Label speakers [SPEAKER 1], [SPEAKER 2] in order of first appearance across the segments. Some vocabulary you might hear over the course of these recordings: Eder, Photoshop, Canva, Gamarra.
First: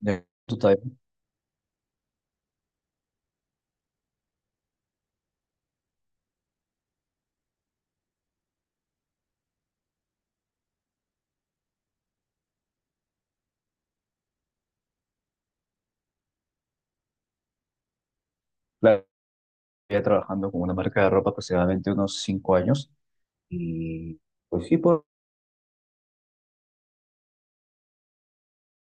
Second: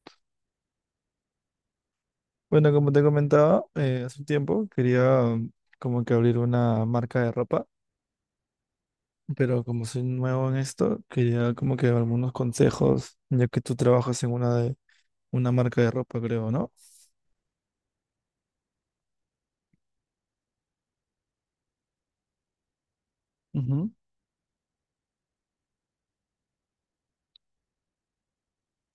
[SPEAKER 1] Ya, tú estás.
[SPEAKER 2] Bueno, como te comentaba, hace un tiempo quería como que abrir una marca de ropa, pero como soy nuevo en esto, quería como que algunos consejos, ya que tú trabajas en una marca de ropa, creo, ¿no?
[SPEAKER 1] Claro, ya trabajando con una marca de ropa aproximadamente unos 5 años
[SPEAKER 2] Ujú.
[SPEAKER 1] y pues sí,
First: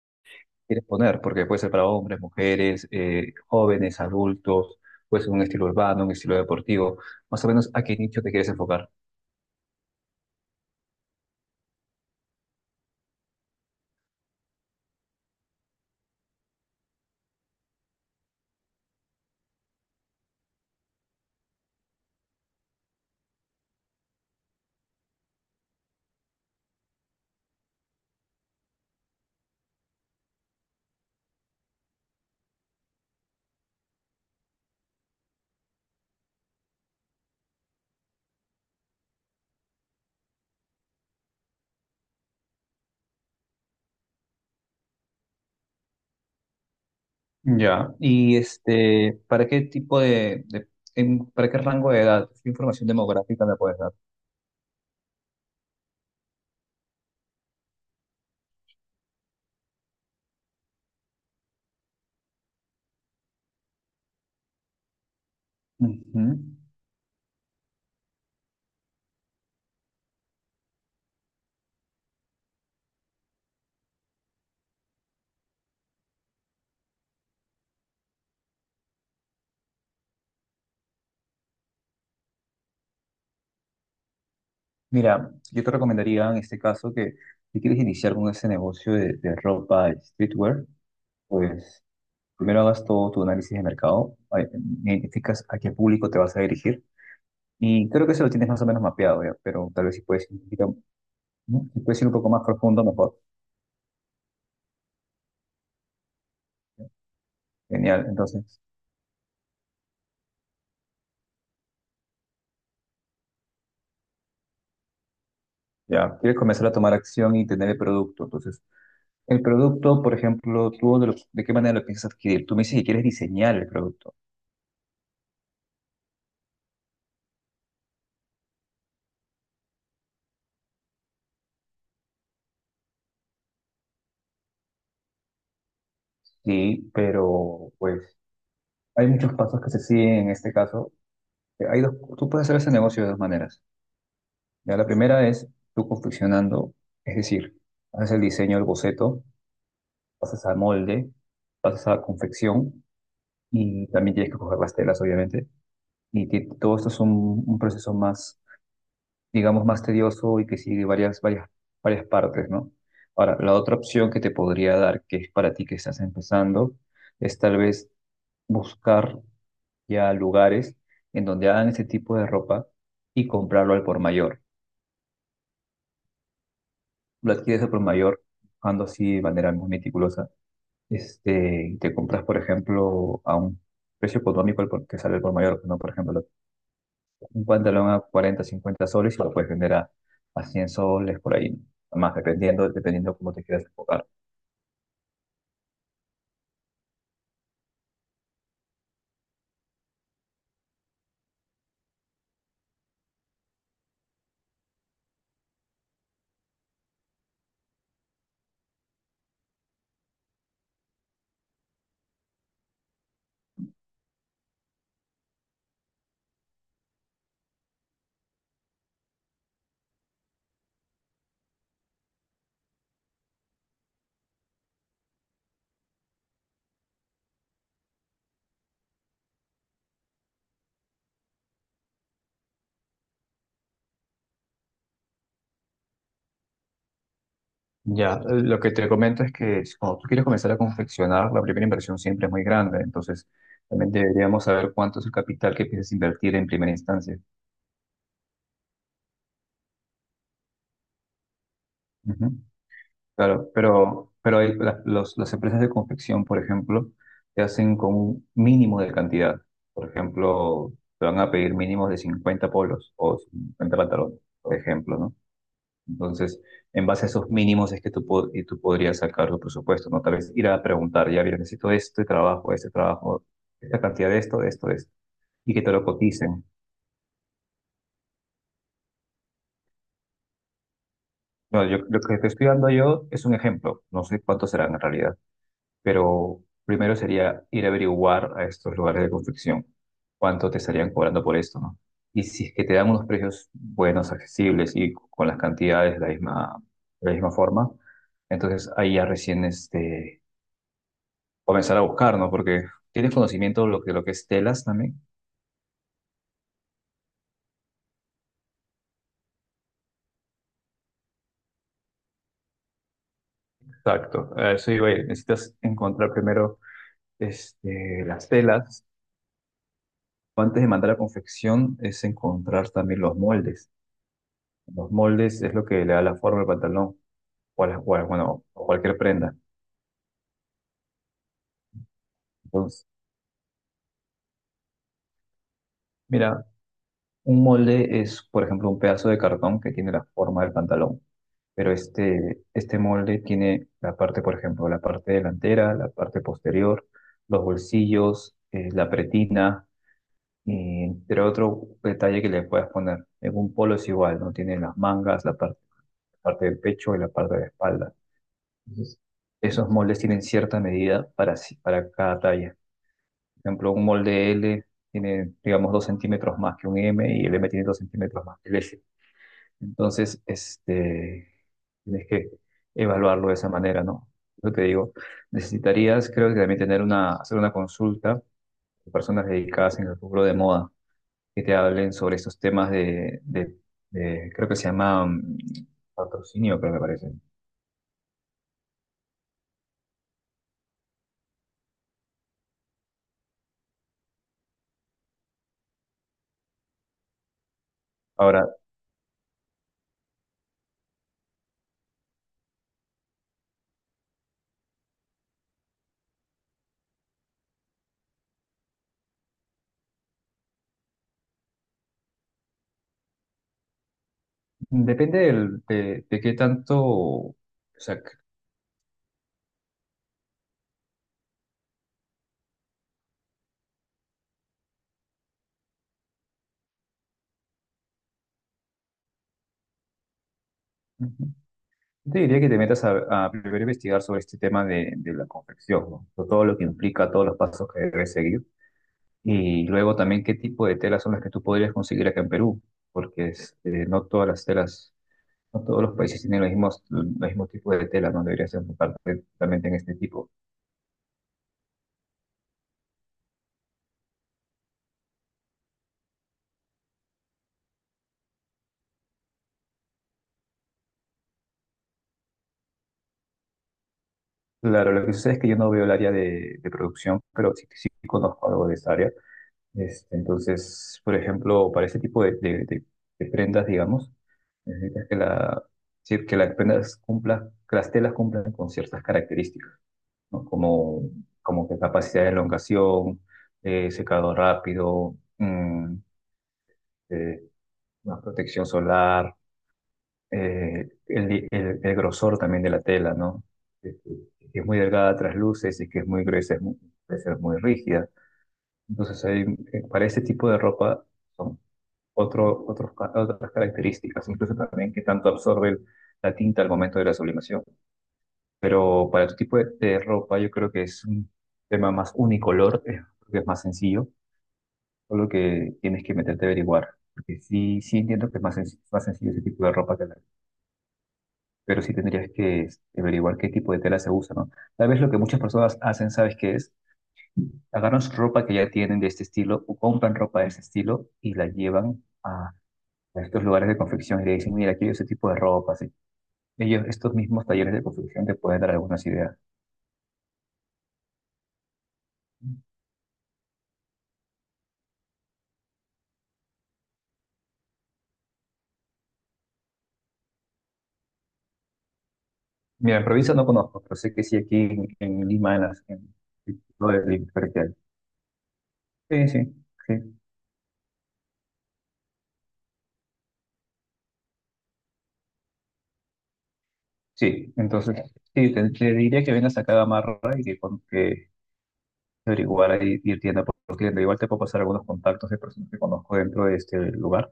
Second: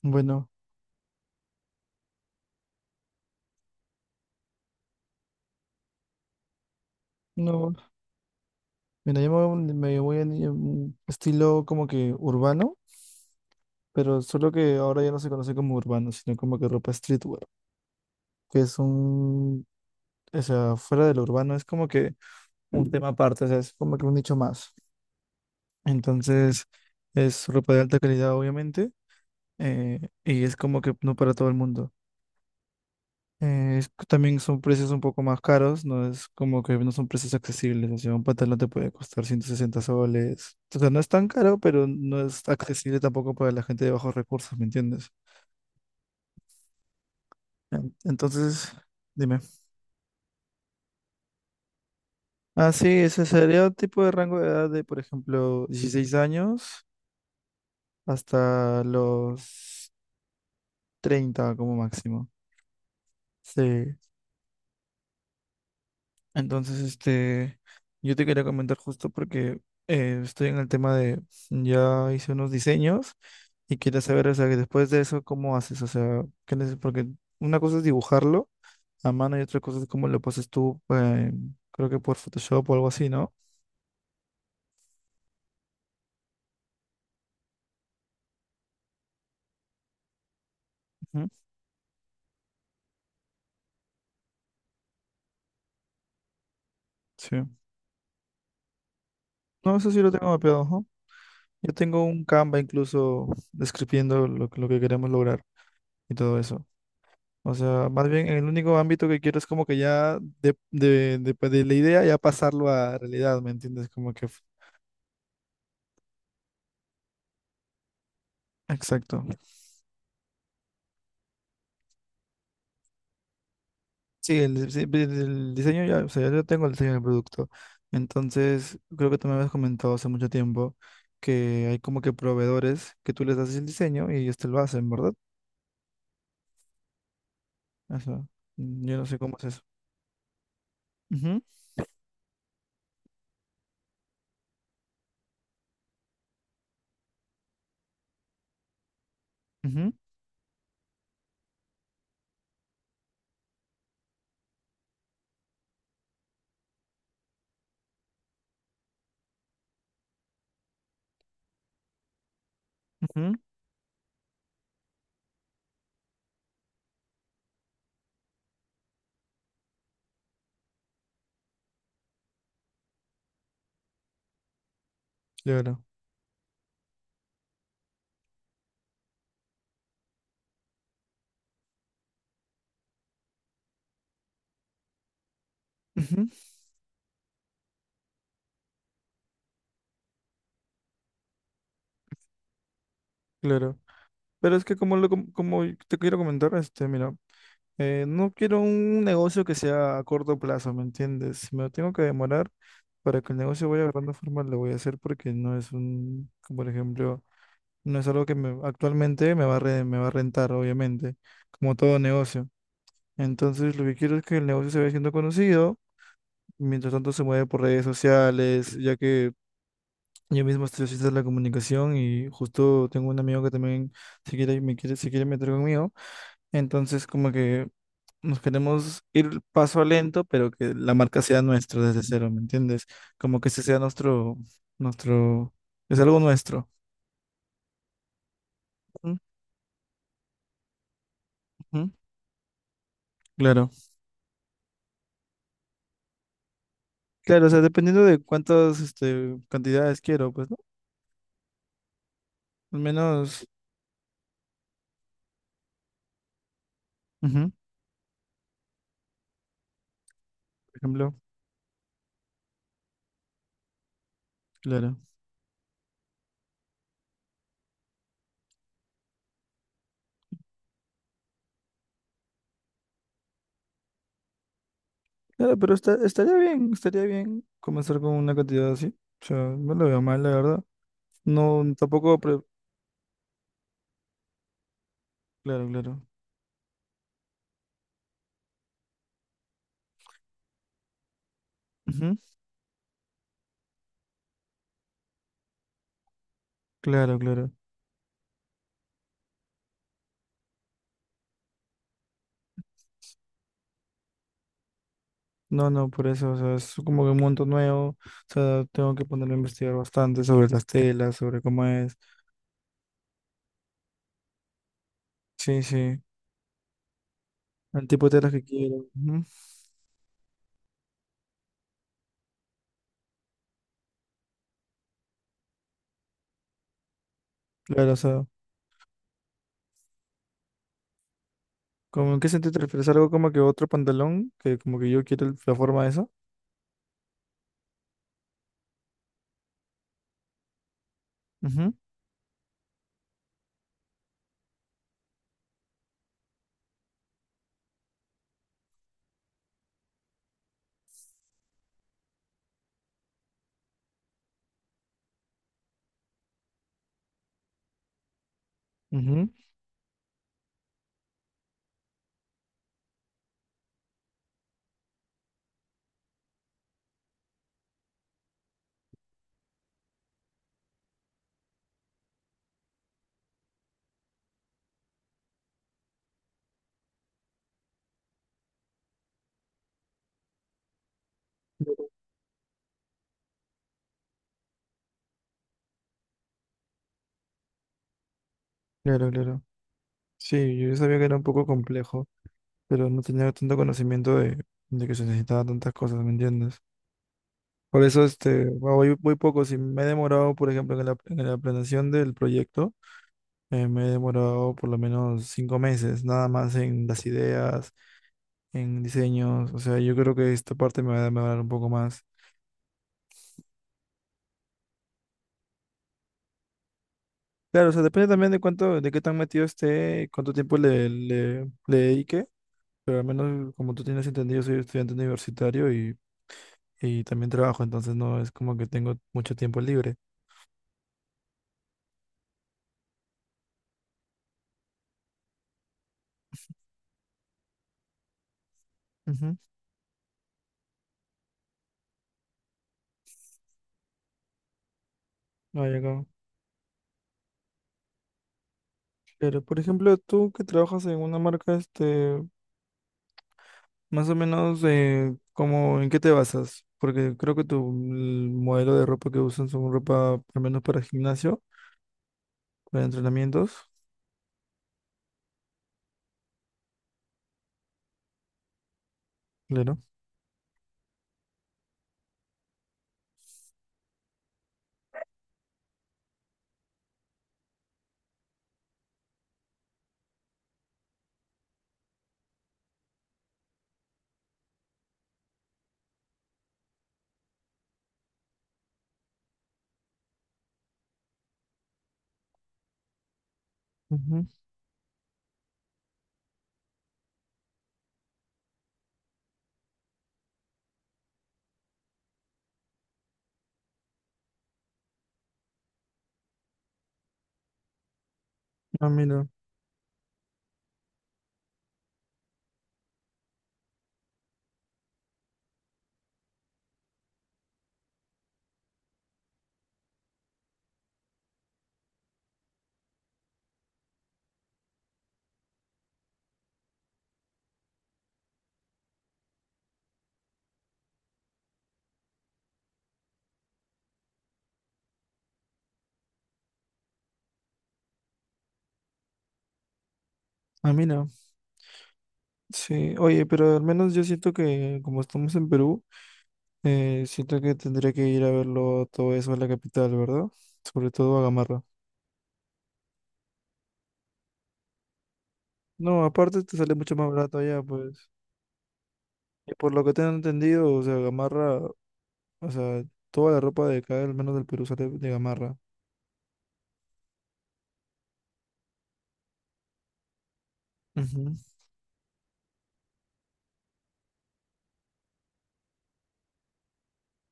[SPEAKER 2] Bueno,
[SPEAKER 1] quieres poner, porque puede ser para hombres, mujeres, jóvenes, adultos, puede ser un estilo urbano, un estilo deportivo, más o menos
[SPEAKER 2] no,
[SPEAKER 1] a qué nicho te quieres enfocar.
[SPEAKER 2] mira, me voy a ni- un estilo como que urbano, pero solo que ahora ya no se conoce como urbano, sino como que ropa streetwear, que es un, o sea, fuera de lo urbano es como que un tema aparte, o sea, es como que un nicho más. Entonces, es ropa de alta calidad, obviamente, y es como que no para todo el mundo. Es- también son precios un poco más caros, no es como que no son precios accesibles, o sea, un pantalón te puede costar 160 soles. O sea, no es tan caro, pero no es accesible tampoco para la gente de bajos recursos, ¿me entiendes?
[SPEAKER 1] Ya. Y
[SPEAKER 2] Entonces,
[SPEAKER 1] este,
[SPEAKER 2] dime.
[SPEAKER 1] ¿ para qué rango de edad? ¿Qué
[SPEAKER 2] Ah, sí,
[SPEAKER 1] información
[SPEAKER 2] ese
[SPEAKER 1] demográfica me
[SPEAKER 2] sería un
[SPEAKER 1] puedes dar?
[SPEAKER 2] tipo de rango de edad de, por ejemplo, 16 años hasta los 30 como máximo. Sí.
[SPEAKER 1] Ujú.
[SPEAKER 2] Entonces, este, yo te quería comentar justo porque estoy en el tema de, ya hice unos diseños y quería saber, o sea, que después de eso, ¿cómo haces? O sea, porque una cosa es dibujarlo a mano y otra cosa es cómo lo pasas tú, creo que por Photoshop o algo así, ¿no?
[SPEAKER 1] Mira, yo te recomendaría en este caso que si quieres iniciar con ese negocio de ropa y streetwear,
[SPEAKER 2] Ujú.
[SPEAKER 1] pues primero hagas todo tu análisis de mercado, identificas a qué público te vas a dirigir
[SPEAKER 2] Sí.
[SPEAKER 1] y creo que eso lo tienes más o menos mapeado ya, pero
[SPEAKER 2] No,
[SPEAKER 1] tal
[SPEAKER 2] eso
[SPEAKER 1] vez
[SPEAKER 2] sí
[SPEAKER 1] si
[SPEAKER 2] lo tengo
[SPEAKER 1] puedes ir un
[SPEAKER 2] mapeado,
[SPEAKER 1] poquito,
[SPEAKER 2] ajá.
[SPEAKER 1] ¿no?
[SPEAKER 2] Yo
[SPEAKER 1] Si puedes
[SPEAKER 2] tengo
[SPEAKER 1] ir un
[SPEAKER 2] un
[SPEAKER 1] poco más
[SPEAKER 2] Canva
[SPEAKER 1] profundo, mejor.
[SPEAKER 2] incluso describiendo lo que queremos lograr y todo eso. O sea,
[SPEAKER 1] Genial.
[SPEAKER 2] más bien el
[SPEAKER 1] Entonces,
[SPEAKER 2] único ámbito que quiero es como que ya de, pues, de la idea ya pasarlo a realidad, ¿me entiendes? Como que.
[SPEAKER 1] ya, quieres comenzar a tomar acción y tener el producto. Entonces,
[SPEAKER 2] Exacto.
[SPEAKER 1] el producto, por ejemplo, ¿tú de qué manera lo piensas adquirir? Tú me dices que quieres diseñar el producto.
[SPEAKER 2] Sí, el diseño ya, o sea, yo tengo el diseño del producto. Entonces, creo que tú me habías comentado hace mucho tiempo que hay como que proveedores que tú les das el diseño y ellos te lo hacen, ¿verdad?
[SPEAKER 1] Sí, pero
[SPEAKER 2] O sea,
[SPEAKER 1] pues
[SPEAKER 2] yo no
[SPEAKER 1] hay
[SPEAKER 2] sé
[SPEAKER 1] muchos
[SPEAKER 2] cómo es
[SPEAKER 1] pasos
[SPEAKER 2] eso.
[SPEAKER 1] que se siguen en este caso.
[SPEAKER 2] Ujú,
[SPEAKER 1] Hay dos, tú puedes hacer ese negocio de dos maneras. Ya, la primera es tú confeccionando, es decir, haces el diseño del boceto,
[SPEAKER 2] ujú,
[SPEAKER 1] pasas al molde, pasas a la confección y también tienes que coger las telas, obviamente. Y todo esto es un proceso más, digamos, más tedioso y que sigue varias partes, ¿no?
[SPEAKER 2] ujú.
[SPEAKER 1] Ahora, la otra opción que te podría dar, que es para ti que estás empezando, es tal vez buscar ya lugares en donde hagan ese tipo de ropa y comprarlo al por mayor.
[SPEAKER 2] Claro.
[SPEAKER 1] Lo adquieres al por mayor, buscando así de manera muy meticulosa. Este, te compras, por ejemplo, a un precio económico que sale el por mayor, ¿no? Por ejemplo,
[SPEAKER 2] Ujú.
[SPEAKER 1] un pantalón a 40 50 soles y lo puedes vender a 100 soles por ahí, ¿no? Más dependiendo, dependiendo cómo te quieras
[SPEAKER 2] Claro.
[SPEAKER 1] enfocar.
[SPEAKER 2] Pero es que como te quiero comentar, este, mira. No quiero un negocio que sea a corto plazo, ¿me entiendes? Si me lo tengo que demorar para que el negocio vaya agarrando forma, lo voy a hacer porque no es un, como por ejemplo, no es algo que actualmente me va a rentar, obviamente, como todo negocio. Entonces, lo que quiero es que el negocio se vaya siendo conocido, mientras tanto se mueve por redes sociales, ya que yo mismo estoy haciendo la comunicación y justo tengo un amigo que también se quiere meter conmigo. Entonces, como que nos queremos ir paso a lento, pero que la marca sea nuestra desde cero, ¿me entiendes? Como que ese sea nuestro, nuestro, es algo nuestro.
[SPEAKER 1] Ya, lo que te
[SPEAKER 2] Ujú,
[SPEAKER 1] comento es que cuando tú quieres comenzar a confeccionar, la primera
[SPEAKER 2] ujú.
[SPEAKER 1] inversión siempre es muy grande, entonces
[SPEAKER 2] Claro.
[SPEAKER 1] también deberíamos saber cuánto es el capital que piensas invertir en primera instancia.
[SPEAKER 2] Claro, o sea, dependiendo de cuántas, este, cantidades quiero, pues, ¿no?
[SPEAKER 1] Ujú.
[SPEAKER 2] Al menos,
[SPEAKER 1] Claro, pero hay, las empresas de confección, por ejemplo, te
[SPEAKER 2] ujú,
[SPEAKER 1] hacen con un mínimo de cantidad. Por ejemplo,
[SPEAKER 2] por
[SPEAKER 1] te
[SPEAKER 2] ejemplo,
[SPEAKER 1] van a pedir mínimos de 50 polos o 50 pantalones, por
[SPEAKER 2] claro.
[SPEAKER 1] ejemplo, ¿no? Entonces, en base a esos mínimos es que y tú podrías sacar tu presupuesto, ¿no? Tal vez ir a preguntar, ya, mira, necesito este trabajo, esta cantidad de esto, de esto, de esto, y
[SPEAKER 2] Claro,
[SPEAKER 1] que te
[SPEAKER 2] pero
[SPEAKER 1] lo coticen.
[SPEAKER 2] estaría bien comenzar con una cantidad así. O sea, no lo veo mal, la verdad. No,
[SPEAKER 1] No, yo, lo que
[SPEAKER 2] tampoco,
[SPEAKER 1] te estoy dando yo es un ejemplo, no sé cuántos serán en realidad,
[SPEAKER 2] claro, claro.
[SPEAKER 1] pero primero sería ir a averiguar a estos lugares de confección cuánto te estarían cobrando por esto, ¿no?
[SPEAKER 2] Ujú.
[SPEAKER 1] Y si es que te dan unos precios buenos, accesibles y con las cantidades de la
[SPEAKER 2] Claro,
[SPEAKER 1] misma
[SPEAKER 2] claro.
[SPEAKER 1] forma, entonces ahí ya recién este, comenzar a buscar, ¿no? Porque tienes conocimiento lo que es telas también.
[SPEAKER 2] No, no, por eso, o sea, es como que un mundo nuevo, o sea, tengo que ponerme a investigar bastante sobre las telas, sobre cómo es,
[SPEAKER 1] Exacto, a eso iba a ir. Necesitas
[SPEAKER 2] sí, sí,
[SPEAKER 1] encontrar primero
[SPEAKER 2] el
[SPEAKER 1] este,
[SPEAKER 2] tipo de
[SPEAKER 1] las
[SPEAKER 2] telas que quiero,
[SPEAKER 1] telas.
[SPEAKER 2] ujú.
[SPEAKER 1] Antes de mandar a confección es encontrar también los moldes. Los moldes es lo que le da la forma al pantalón, o a las-
[SPEAKER 2] Claro, o
[SPEAKER 1] o- a-
[SPEAKER 2] sea,
[SPEAKER 1] bueno, o cualquier prenda.
[SPEAKER 2] como en qué sentido te
[SPEAKER 1] Entonces,
[SPEAKER 2] refieres, algo como que otro pantalón, que como que yo quiero la forma de eso.
[SPEAKER 1] mira, un molde es, por ejemplo, un pedazo de cartón que tiene la forma del pantalón, pero
[SPEAKER 2] Ujú,
[SPEAKER 1] este molde tiene la parte, por ejemplo, la parte delantera, la parte posterior, los bolsillos, la pretina, y entre otro detalle que le puedas poner. En un polo es igual, ¿no? Tiene las mangas, la parte, parte del pecho y la parte de la espalda. Entonces,
[SPEAKER 2] ujú.
[SPEAKER 1] esos moldes tienen cierta medida para, para cada talla. Por ejemplo, un molde L tiene, digamos, 2 centímetros más que un M y el M tiene 2 centímetros más que el S. Entonces, este, tienes que evaluarlo de esa manera, ¿no? Yo te digo, necesitarías, creo que también tener una, hacer una consulta de personas dedicadas en el rubro de moda que te hablen sobre estos temas creo que se llama patrocinio, creo que me parece.
[SPEAKER 2] Claro, claro, sí, yo sabía que era un poco complejo, pero no tenía tanto conocimiento de que se necesitaban tantas cosas, ¿me entiendes? Por eso, este,
[SPEAKER 1] Ahora,
[SPEAKER 2] voy, voy poco, si me he demorado, por ejemplo, en la planeación del proyecto. Me he demorado por lo menos 5 meses, nada más en las ideas, en diseños. O sea, yo creo que esta parte me va a demorar un poco más.
[SPEAKER 1] depende de qué tanto, o
[SPEAKER 2] Claro, o sea,
[SPEAKER 1] sea,
[SPEAKER 2] depende también de cuánto, de qué tan metido esté, cuánto tiempo le, le, le dedique. Pero al menos, como tú tienes entendido, soy estudiante universitario y también trabajo, entonces no es como que tengo mucho tiempo libre.
[SPEAKER 1] yo te diría que te metas a primero investigar sobre este tema de la confección, ¿no? Sobre todo lo que implica, todos los pasos que debes seguir.
[SPEAKER 2] Ujú.
[SPEAKER 1] Y luego también qué tipo de telas son las que tú podrías conseguir acá en Perú, porque este, no todas las telas, no
[SPEAKER 2] No, ya
[SPEAKER 1] todos los
[SPEAKER 2] acabo.
[SPEAKER 1] países tienen los mismos tipos de telas, no deberías enfocarte
[SPEAKER 2] Pero, por
[SPEAKER 1] totalmente en este
[SPEAKER 2] ejemplo,
[SPEAKER 1] tipo.
[SPEAKER 2] tú que trabajas en una marca, este, más o menos, como, ¿en qué te basas? Porque creo que tu el modelo de ropa que usan son ropa, al menos para gimnasio, para entrenamientos.
[SPEAKER 1] Claro, lo que sucede es que yo no veo el área de producción, pero sí, sí conozco algo de esa área.
[SPEAKER 2] Claro.
[SPEAKER 1] Este, entonces, por ejemplo, para este tipo de prendas, digamos, necesitas que sí, que las prendas cumplan, que las telas cumplan con ciertas características, ¿no? Como que capacidad de elongación, secado rápido, eh, más protección solar, el grosor también de la tela, ¿no? Si es
[SPEAKER 2] Ujú.
[SPEAKER 1] que es muy delgada, trasluce, si es que es muy gruesa, puede ser muy rígida. Entonces, para este tipo de ropa, son otro, otros otras características, incluso también que tanto absorbe la tinta al momento de la sublimación.
[SPEAKER 2] Ah,
[SPEAKER 1] Pero
[SPEAKER 2] mira.
[SPEAKER 1] para tu tipo de ropa, yo creo que es un tema más unicolor, porque es más sencillo, solo que tienes que meterte a averiguar. Porque sí, sí entiendo que es más sencillo ese tipo de ropa que la, pero sí tendrías que este, averiguar qué tipo de tela se usa, ¿no? Tal vez lo que muchas personas hacen, ¿sabes qué es? Agarran su ropa que ya tienen de este estilo o compran ropa de este estilo y la llevan a estos lugares de confección y le dicen, mira, quiero ese tipo de ropa así. Ellos, estos mismos talleres de confección te pueden dar algunas ideas.
[SPEAKER 2] Ah, mira. Sí. Oye, pero al menos yo siento que, como estamos en Perú, siento que tendría que ir a verlo todo eso en la capital, ¿verdad? Sobre todo a Gamarra.
[SPEAKER 1] Mira, en provincia no conozco, pero sé que sí aquí en Lima, en las,
[SPEAKER 2] No,
[SPEAKER 1] en
[SPEAKER 2] aparte te
[SPEAKER 1] en
[SPEAKER 2] sale
[SPEAKER 1] todo
[SPEAKER 2] mucho más
[SPEAKER 1] el
[SPEAKER 2] barato
[SPEAKER 1] Imperio
[SPEAKER 2] allá,
[SPEAKER 1] que
[SPEAKER 2] pues.
[SPEAKER 1] hay. Sí,
[SPEAKER 2] Y
[SPEAKER 1] sí,
[SPEAKER 2] por lo que
[SPEAKER 1] sí.
[SPEAKER 2] tengo entendido, o sea, Gamarra, o sea, toda la ropa de acá, al menos del Perú, sale de Gamarra.
[SPEAKER 1] Sí, entonces, sí, te diría que vengas acá a Gamarra y que, que
[SPEAKER 2] Ujú.
[SPEAKER 1] averiguar ahí, ir tienda por tienda. Igual te puedo pasar algunos contactos de personas que conozco dentro de este lugar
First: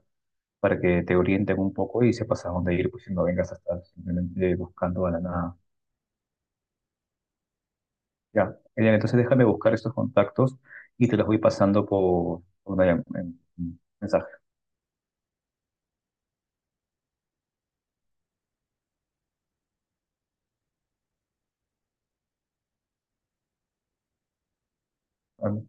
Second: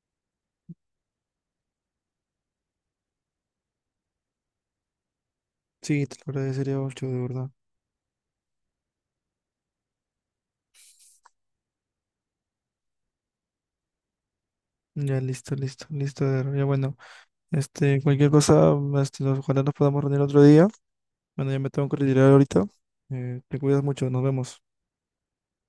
[SPEAKER 1] para que te orienten un poco y sepas a dónde ir, pues si no vengas a estar simplemente buscando a la nada.
[SPEAKER 2] Sí, te lo agradecería mucho, de verdad.
[SPEAKER 1] Ya, Elian, entonces déjame buscar estos contactos y te los voy pasando por en mensaje.
[SPEAKER 2] Ya, listo, listo, listo. Eder. Ya, bueno, este, cualquier cosa, este, ojalá nos podamos reunir otro día. Bueno, ya me tengo que retirar ahorita. Te cuidas mucho, nos vemos.
[SPEAKER 1] ¿Vale?